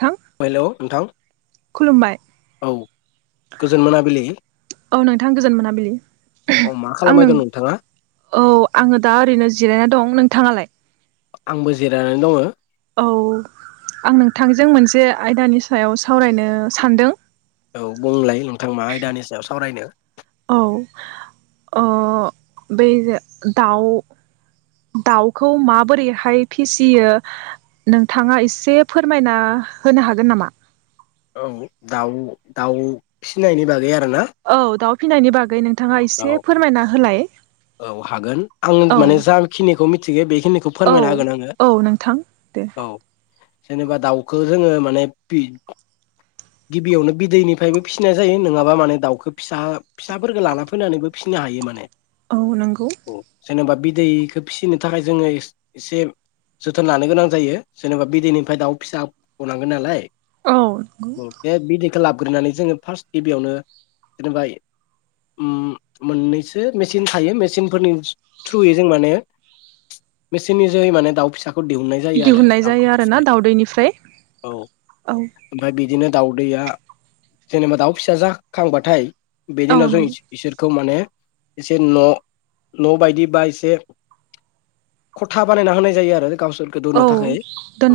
थां हेलौ नोंथां खुलुमबाय। औ गोजोन मोनाबिलि औ नोंथां गोजोन मोनाबिलि औ मा [unintelligible] आं खालामबाय नों दं नोंथाङा औ आङो दा ओरैनो जिरायना दं नों थाङालाय । आंबो जिरायनानै दङो । औ आं नोंथांजों मोनसे आयदानि सायाव सावरायनो सानदों । औ बुंलाय नोंथां मा आयदानि सायाव सावरायनो । औ अ बै दाउ दाउखौ माबोरैहाय फिसियो नोंथाङा एसे फोरमायना होनो हागोन नामा? औ दाउ-दाउ फिनायनि बागै आ औ दाउ फिनायनि बागै नों थाङा औ एसे फोरमायना होलाय । औ हागोन आङो माने जाखिनिखौ मिथिगो बेखिनिखौ औ फोरमायना होगोन आङो औ नोंथां दे औ । जेनेबा दाउखो जोङो माने बि गिबियावनो बिदैनिफ्रायबो फिसिनाय जायो नङाबा माने दाउखो फिसा फिसाफोरखो लाना फैनानैबो फिनो हायो माने । औ नंगौ । जेनेबा बिदैखो फिनो थाखाय जोङो एस एसे जोथोन लानो गोनां जायो जेनेबा बिदैनिफ्राय दाउ फिसा गनांगोन नालाय। औ [unintelligible] बे बिदै थोलाबग्रोनानै जोङो फार्स गिबियावनो [unintelligible] अम मोनैसो मेस चिन थायो मेचिनफोरनि थ्रुयै जों माने मेचिननि जोहै माने दाउ फिसा खौ दिहुननाय जायो आरो दिहुननाय जायो आरोना दाउदैनिफ्राय दाउदैनिफ्राय औ औ ओमफ्राय बिदिनो दाउदैया जेनेबा दाउ फिसा जाखांबाथाय बेनि औ उनाव जों नंगौ इसो इसोर खौ माने एसे न न बायदि बा एसे खथा बानायना होनाय जायो आरो गावसोरखो औ दुनो थाखाय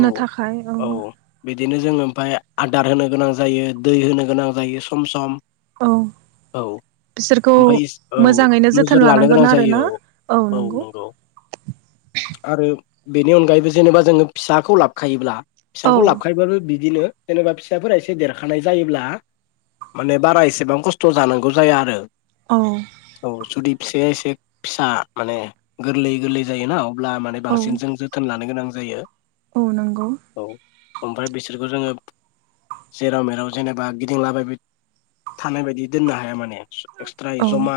औ थाखाय औ बि बिदिनो जोङो ओमफाय आदार होनो गोनां जायो दै होनो गोनां जायो सम सम । औ बिसोरखौ ओमफाय औ मोजाङै नो नोजोर जोथोन लानो गोनां लानांगोन आरोना जायो औ नंगौ । आरो बेनि अनगायैबो जेनेबा जोङो फिसाखौ लाबखायोब्ला औ फिसाखौ लाबखायोबाबो बि बिदिनो जेनेबा फिसाफोरा एसे देरखानाय जायोब्ला माने बारा एसेबां खस्थ जानांगौ जाया आरो । औ । औ जुदि फिसाया एसे फिसा माने गोरलै-गोरलै जायोना अ ब्ला माने औ बांसिन जों जोथोन लानोगोनां जायो । औ नंगौ । ओमफाय बिसोरखो जोङो जेराव मेराव जेनेबा गिदिंलाबायबाय थानाय बायदि दोननो हाया माने । एक्सट्रायै औ जमा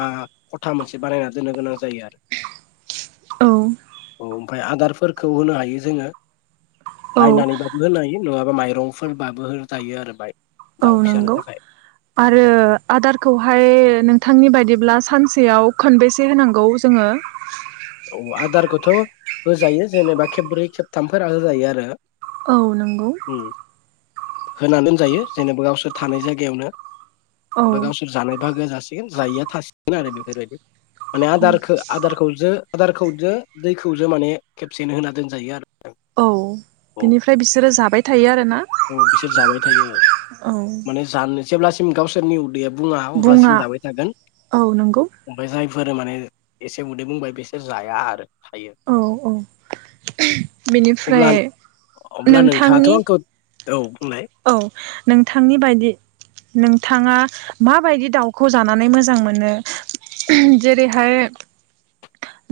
खथा मोनसे बानायना दोननो गोनां गैया औ उम आदारफोरखौ होनो हायो जोङो औ बायनानै बाबो दोननो हायो माइरंफोरबाबो जायोथद आरो बायतपपप औ नंगौ आरो आदारखौहाय नोंथांनि बायदि अब्ला सानसेयाव खनबेसे होनांगौ जोङो औ आदारखौथ' होजायो जेनेबा खेब्रै खेबथामफोरा होजायो आरो औ नंगौ होना दोनजायो जेनेबा गावसोर थानाय जायगायावनो औ बा गावसोर जानो बागो जासिगोन जायिया थासिगोन आरो बेफोरबायदि माने औ आदारखौ आदारखौ जो आदारखौजो दैखौजो माने खेबसेनो होना दोनजायो आरो औ औ बिनिफ्राय बिसोरो जाबाय थायो आरोना औ बिसोर जाबाय थायो औ माने जानो जेब्लासिम गावसोरनि उदैया बुङा अब्लासिम जाबाय थागोन औ नंगौ ओमफ्राय जाय फोर माने एसे उदै बुंबाय बेसे जाया आरो थायो औ औ बेनिफ्राय अब्ला अब्ला नोंथाङाथ' नोंथांनि आंखौ औ बुंनाय औ नोंथांनि बायदि नोंथाङा माबायदि दाउखौ जानानै मोजां मोनो जेरैहाय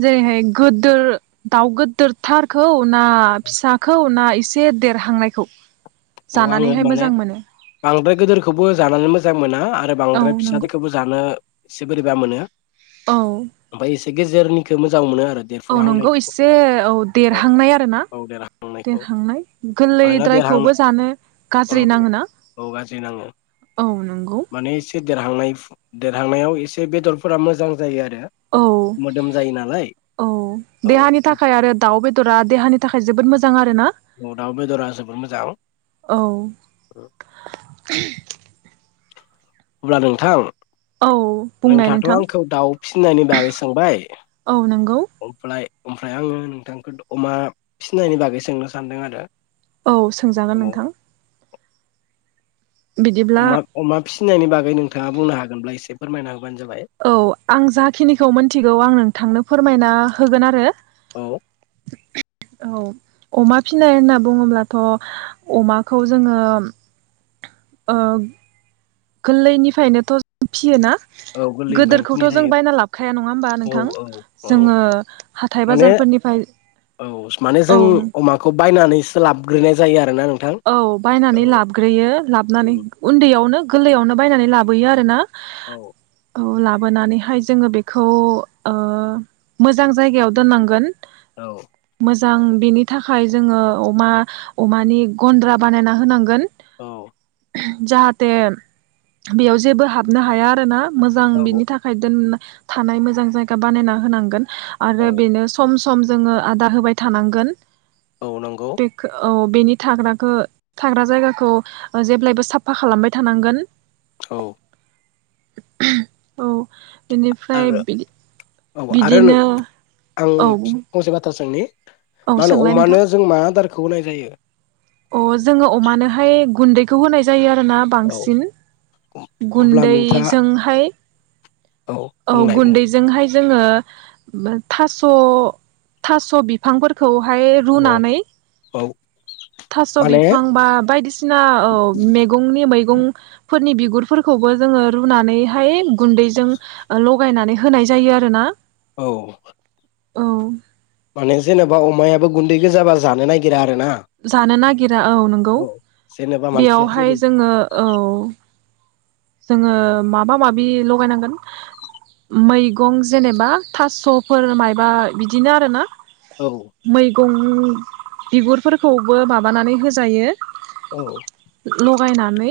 जेरैहाय गोदोर दाउ गोदोर थारखौ ना फिसाखौ ना इसे देरहांनायखौ? औ आङो जानानैहाय माने मोजां मोनो बांद्राय गोदोरखौबो जानानै मोजां मोना आ औ बांद्राय नंगौ फिसाफोरखौबो जानो नो एसे बोरैबा मोनो औ गेजेरनिखो मोजां मोनो आरो औ नंगौ देरफुहांनायखौ एसे औ देरहांनाय आरो ना औ देरहांनायखौ देरहांनाय मानोना देरहांनो गोरलैद्रायखौबो जानो औ गाज्रि नाङोना औ गाज्रि नाङो औ नंगौ माने एसे देरहांनाय देरहांनायाव एसे बेदरफोरा मोजां जायो आरो औ मोदोम जायो नालाय औ देहानि औ थाखाय आरो दाउ बेदरा देहानि थाखाय जोबोद मोजां आरो दाउ बेदरा जबोर मोजां औ अब्ला नोंथां औ बुंनाय नोंथाङाथ' नोंथां आंखौ दाउ फिनायनि बागै सोंबाय औ नंगौ अमप्लाय अमफ्राय आङो नोंथांखौ द अमा फिनायनि बागै सोंनो सानदों आरो। औ सोंजागोन औ नोंथां बिदिब्ला फिनायनि बागै नोंथाङा बुंनो हागोनब्ला एसे फोरमायना हो औ आं जाखिनिखौ मोनथिगौ आं नोंथांनो फोरमायना होगोन आरो औ औ अमा फिनाय होनना बुङोब्लाथ' अमाखौ जोङो ओग गोललैनिफायनोथ' जों फियो ना? औ गोरलैनिफायनो फिनाय जायो नङा होमबा नोंथां औ औ औ जोङो हाथाय माने बाजारफोरनिफ्राय औ माने औ जों अमाखौ बायनानै सोलाब ग्रोनाय जायो आ औ बायनानै लाबग्रोयो लाबनानै उन्दैयावनो गोललैयावनोब बायनानै लाबोयो आरोना औ औ लाब बोनानैहाय जोङो बेखौ ओ मोजां जायगायाव दोननांगोन औ मोजां बेनि थाखाय जोङो अमा अमानि गन्द्रा बानायना होनांगोन औ जाहाथे बेयाव जेबो हाबनो हाया आरोना। मोजां औ बिनि थाखाय दोनना थानाय मोजां जायगा बानायना होनांगोन। औ आरो बेनो सम सम जोङो आदार होबाय थानांगोन। औ नंगौ बे खो औ। बेनिथ थाग्राखो थाग्रा जायगाखौ ओ जेब्लायबो साबफा खालामबाय थानांगोन। औ। औ। बेनिफ्राय आरो बिदि औ आरो बिदिनो औ। आं फंसे बाथ्रा सोंनि औ मा होनो सोंलाय नोंथां अमानो जों मा आदार खौ होनाय जायो? खौ होनाय जायो आ रोना औ बांसिन अब्ला नोंथाङा गुन्दैजोंहाय। औ बुंनाय बुं गुन्दैजोंहाय जोङो थास' थास' बिफांफोरखौ ओमफ्राय औ रुनानै। औ थास' माने बिफां बा बायदिसिना औ मैगंनि मैगं फोरनि बिगुरफोरखौबो जोङो रुनानैहाय गुन्दैजों लगायनानै होनाय जायो आरोना। औ औ माने जेनेबा अमायाबो गुन्दै गोजाबा जानो नागिरा । जानो नागिरा औ नोंगौ जेनेबा मानसिया बेयावहाय जेरै जोङो औ। जोङो माबा माबि लगायनांगोन मैगं जेनेबा थास'फोर माबा बिदिनो आरोना। औ मैगं ओम बिगुरफोरखौबो माबानानै होजायो। औ बायनानै।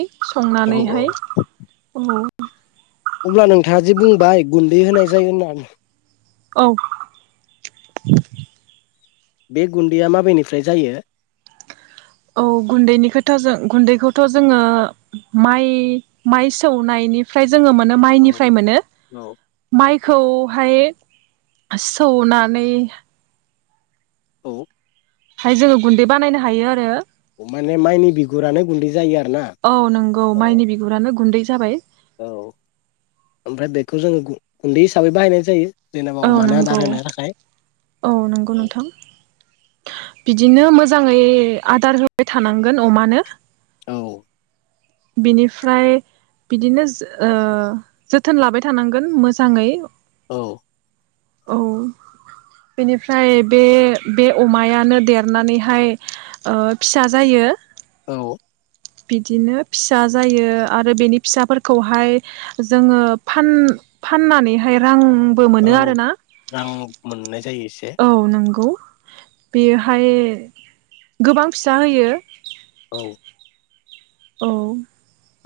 औ औ संनानैहाय। औ अब्ला नोंथाङा जे बुंबाय गुन्दै होनाय जायो होननानै औ। बे गुन्दैया माबेनिफ्राय जायो? औ गुन्दैनि खोथा जों गुन्दैखौथ' जोङो माइ माइ सौनायनिफ्राय जोंङो मोनो औ माइनिफ्राय मोनो। औ माइ खौहाय सौनानै औ खौहाय जोंङो गुन्दै बानायनो हायो आरो माने माइनि बिगुरानो गुन्दै जायो आरो ना औ नंगौ औ माइनि बिगुरानो गुन्दै जाबाय औ ओमफ्राय बेखौ जोङो गुन्दै हिसाबै बाहायनाय जायो जेनेबा औ अमानो नंगौ आदार होनो थाखाय औ नंगौ औ नोंथां बिदिनो मोजांङै आदार होबाय थानांगोन अमानो औ बिनिफ्राय बिदिनो ओ जोथोन लाबाय थानांगोन मोजाङै औ औ बेनिफ्राय बे बे अमायानो देरनानैहाय ओ फिसा जायो औ बिदिनो फिसा जायो आरो बेनि फिसाफोरखौहाय जोङो फान फानना नैहाय रां औ रां मोननाय जायो एसे। औ नंगौ बेहाय गोबां फिसा होयो औ औ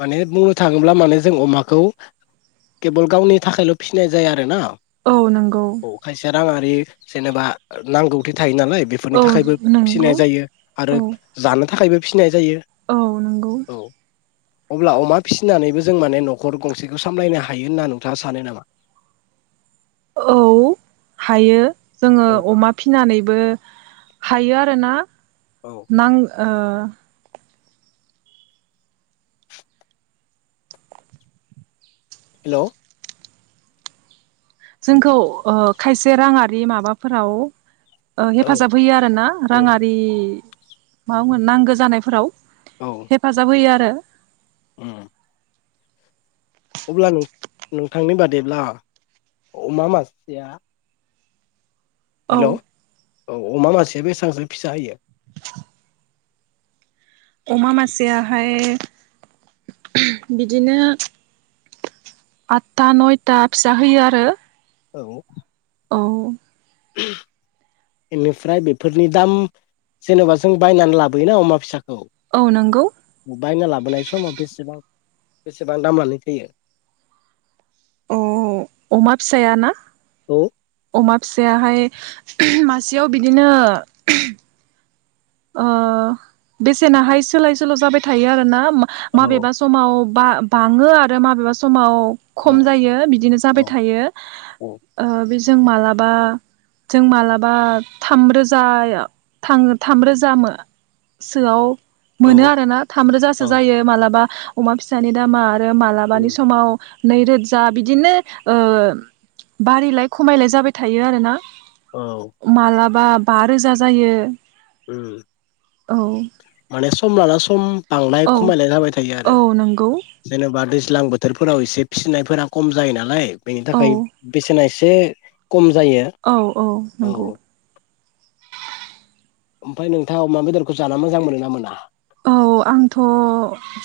माने बुंनो थाङोब्ला माने जों अमाखौ केबोल गावनि थाखायल' फिसिनाय जाया आरो न' औ नंगौ राङारि जेनेबा नांगौथि थायो नालाय बेफोरनि औ थाखायबो फिसिनाय नंगौ जायो आरो औ जानो थाखायबो फिसिनाय जायो औ नंगौ औ अब्ला अमा फिसिनानैबो जों माने न'खर गंसेखौ सामलायनो हायो होनना नोंथाङा सानो नामा? औ हायो जोङो औ अमा फिनानैबो हायो आरो ना औ नां ओ हेल जोंखौ खायसे राङारि माबाफोराव औ हेफाजाब होयो आर ना राङारि मा बुगोन नांगो जानायफोराव औ हेफाजाब होयो आरो [inaudible] उम अब्ला नोंथांनि बादैब्ला अमा मासेया औ अमा मानसिया बेसेबांसो फिसा होयो अमा मासेयाहाय बिदिनो आठथा नयथा फिसा होयो आरो औ औ बेनिफ्राय बेफोरनि दाम जेनेबा जों बायनानै लाबोयोना अमा फिसाखौ औ नंगौ बायना लाबोनाय समाव बेसेबां बेसेबां दामानो थोयो अमा फिसायाना औ अमा फिसायाहाय मासेयाव बिदिनो बेसेनाहाय सोलाय सोल जाबाय थायो आरो ना औ माबेबा समाव बा-बाङो आरो माबेबा समाव खम औ जायो बिदिनो जाबाय औ थायो। औ जों मालाबा जों मालाबा थाम रोजाया थाम रोजा जामो सोआव मोनो आरोना थाम औ रोजासो जायो मालाबा अमा फिसानि दामा ओ मालाबानि उम समाव नैरोजा बिदिनो ओ बारिलाय खमायलाय जाबाय थायो आरोना औ मालाबा बा रोजा जायो। उम औ माने सम लाना सम बांनाय औ खमायनाय जाबाय थायो औ आरो नंगौ जेनेबा दैज्लां बोथ बोथोरफोराव एसे फिसिनायफोरा खम जायो नालाय बेनि औ थाखाय बेसेना एसे जे औ औ नंगौ ओमफाय नोंथाङा अमा बेदरखौ जाना मोजां मोनो ना मोना? औ आंथ'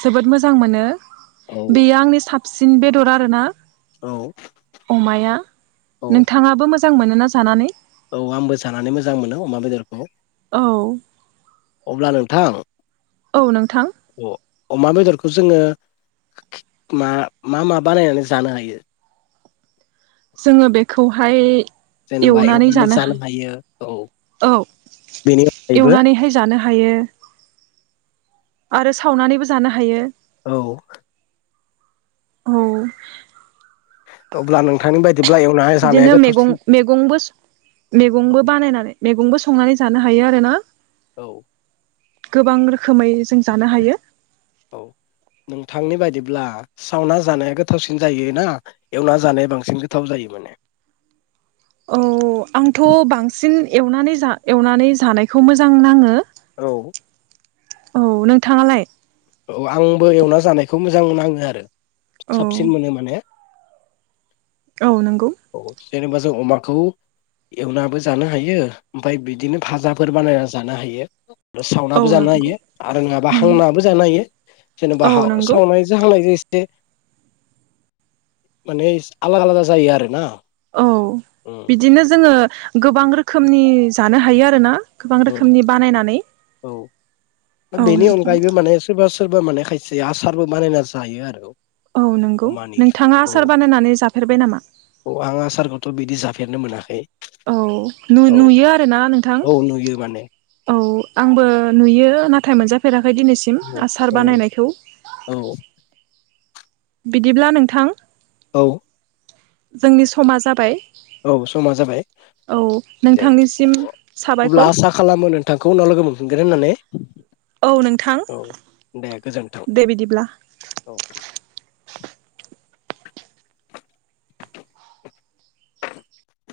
जोबोद मोजां मोनो औ बेयो आंनि सा सिन बेदर आरोना औ अमाया औ नोंथाङाबो मोज जां मोनोना जानानै? औ आंबो जानानै मोजां मोनो अमा बेदरखौ औ अब्ला नों थां औ नोंथां अ-अमा बेदरखौ जोङो मा मा मा बानायनानै जानो हायो? जोङो बेखौहाय जेन'बा एवनानै जानो हा हायो औ औ बेनि अनगायैबो एवनानैहाय जानो हायो। आरो सावनानैबो जानो हायो । औ औ अब्ला नोंथांनि बायदि बिदिनो मेगं मेगंबो सं मेगंबो बानायनानै मेगंबो सं संनानै जानो हायो आरो ना औ गोबां रोख खोमै जों जानो हायो ब्ला सावना जानाया गोथावसिन जायो ना एवना जानाया बांसिन गोथाव जायो माने? औ आंथ' बांसिन एवनानै जा एवनानै जानायखौ मोजां नाङो औ औ नोंथाङालाय? औ आंबो एवना जानायखौ मोजां नाङो आरो औ साबसिन मोनो माने औ नंगौ औ जेनेबा जों अमाखौ एवनाबो जानो हायो ओमफाय बिदिनो फाजाफोर बानायना जानो हायो। औ सावउनाबो जानो नंगौ हायो आरो नङाबा नों हांनाबो जानो हायो जेनेबा औ हा नंगौ सावनायजो हांनायजो माने आलादा आलादा जायो आरोना औ उम बिदिनो जोङो गोबां रोखोमनि जानो हायो आरो ना गोबां उम रोखोमनि बानायनानै औ औ बेनि नोंथां अनगायैबो माने सोरबा सोरबा माने खायसे आसारबो बानायना जायो आरो औ नंगौ अमानि नोंथाङा औ आसार बानायनानै जाफेरबाय नामा? फेरनो मोनाखै औ नु औ नुयो आरोना नोंथां औ नुयो माने औ आंबो नुयो ना थाइ मोजाफेरा फाय दिनैसिम औ आसार औ बानायनायखौ औ बिदिब्ला नोंथां औ जोंनि समा जाबाय औ समा जाबाय औ दे नोंथांनिसिम अ-अब्ला साबायखर आसा खालामो नो थांखौ उनाव लोगो मोनफिनगोन होननानै । औ नोंथां दे गोजोन्थों दे बिदिब्ला औ ।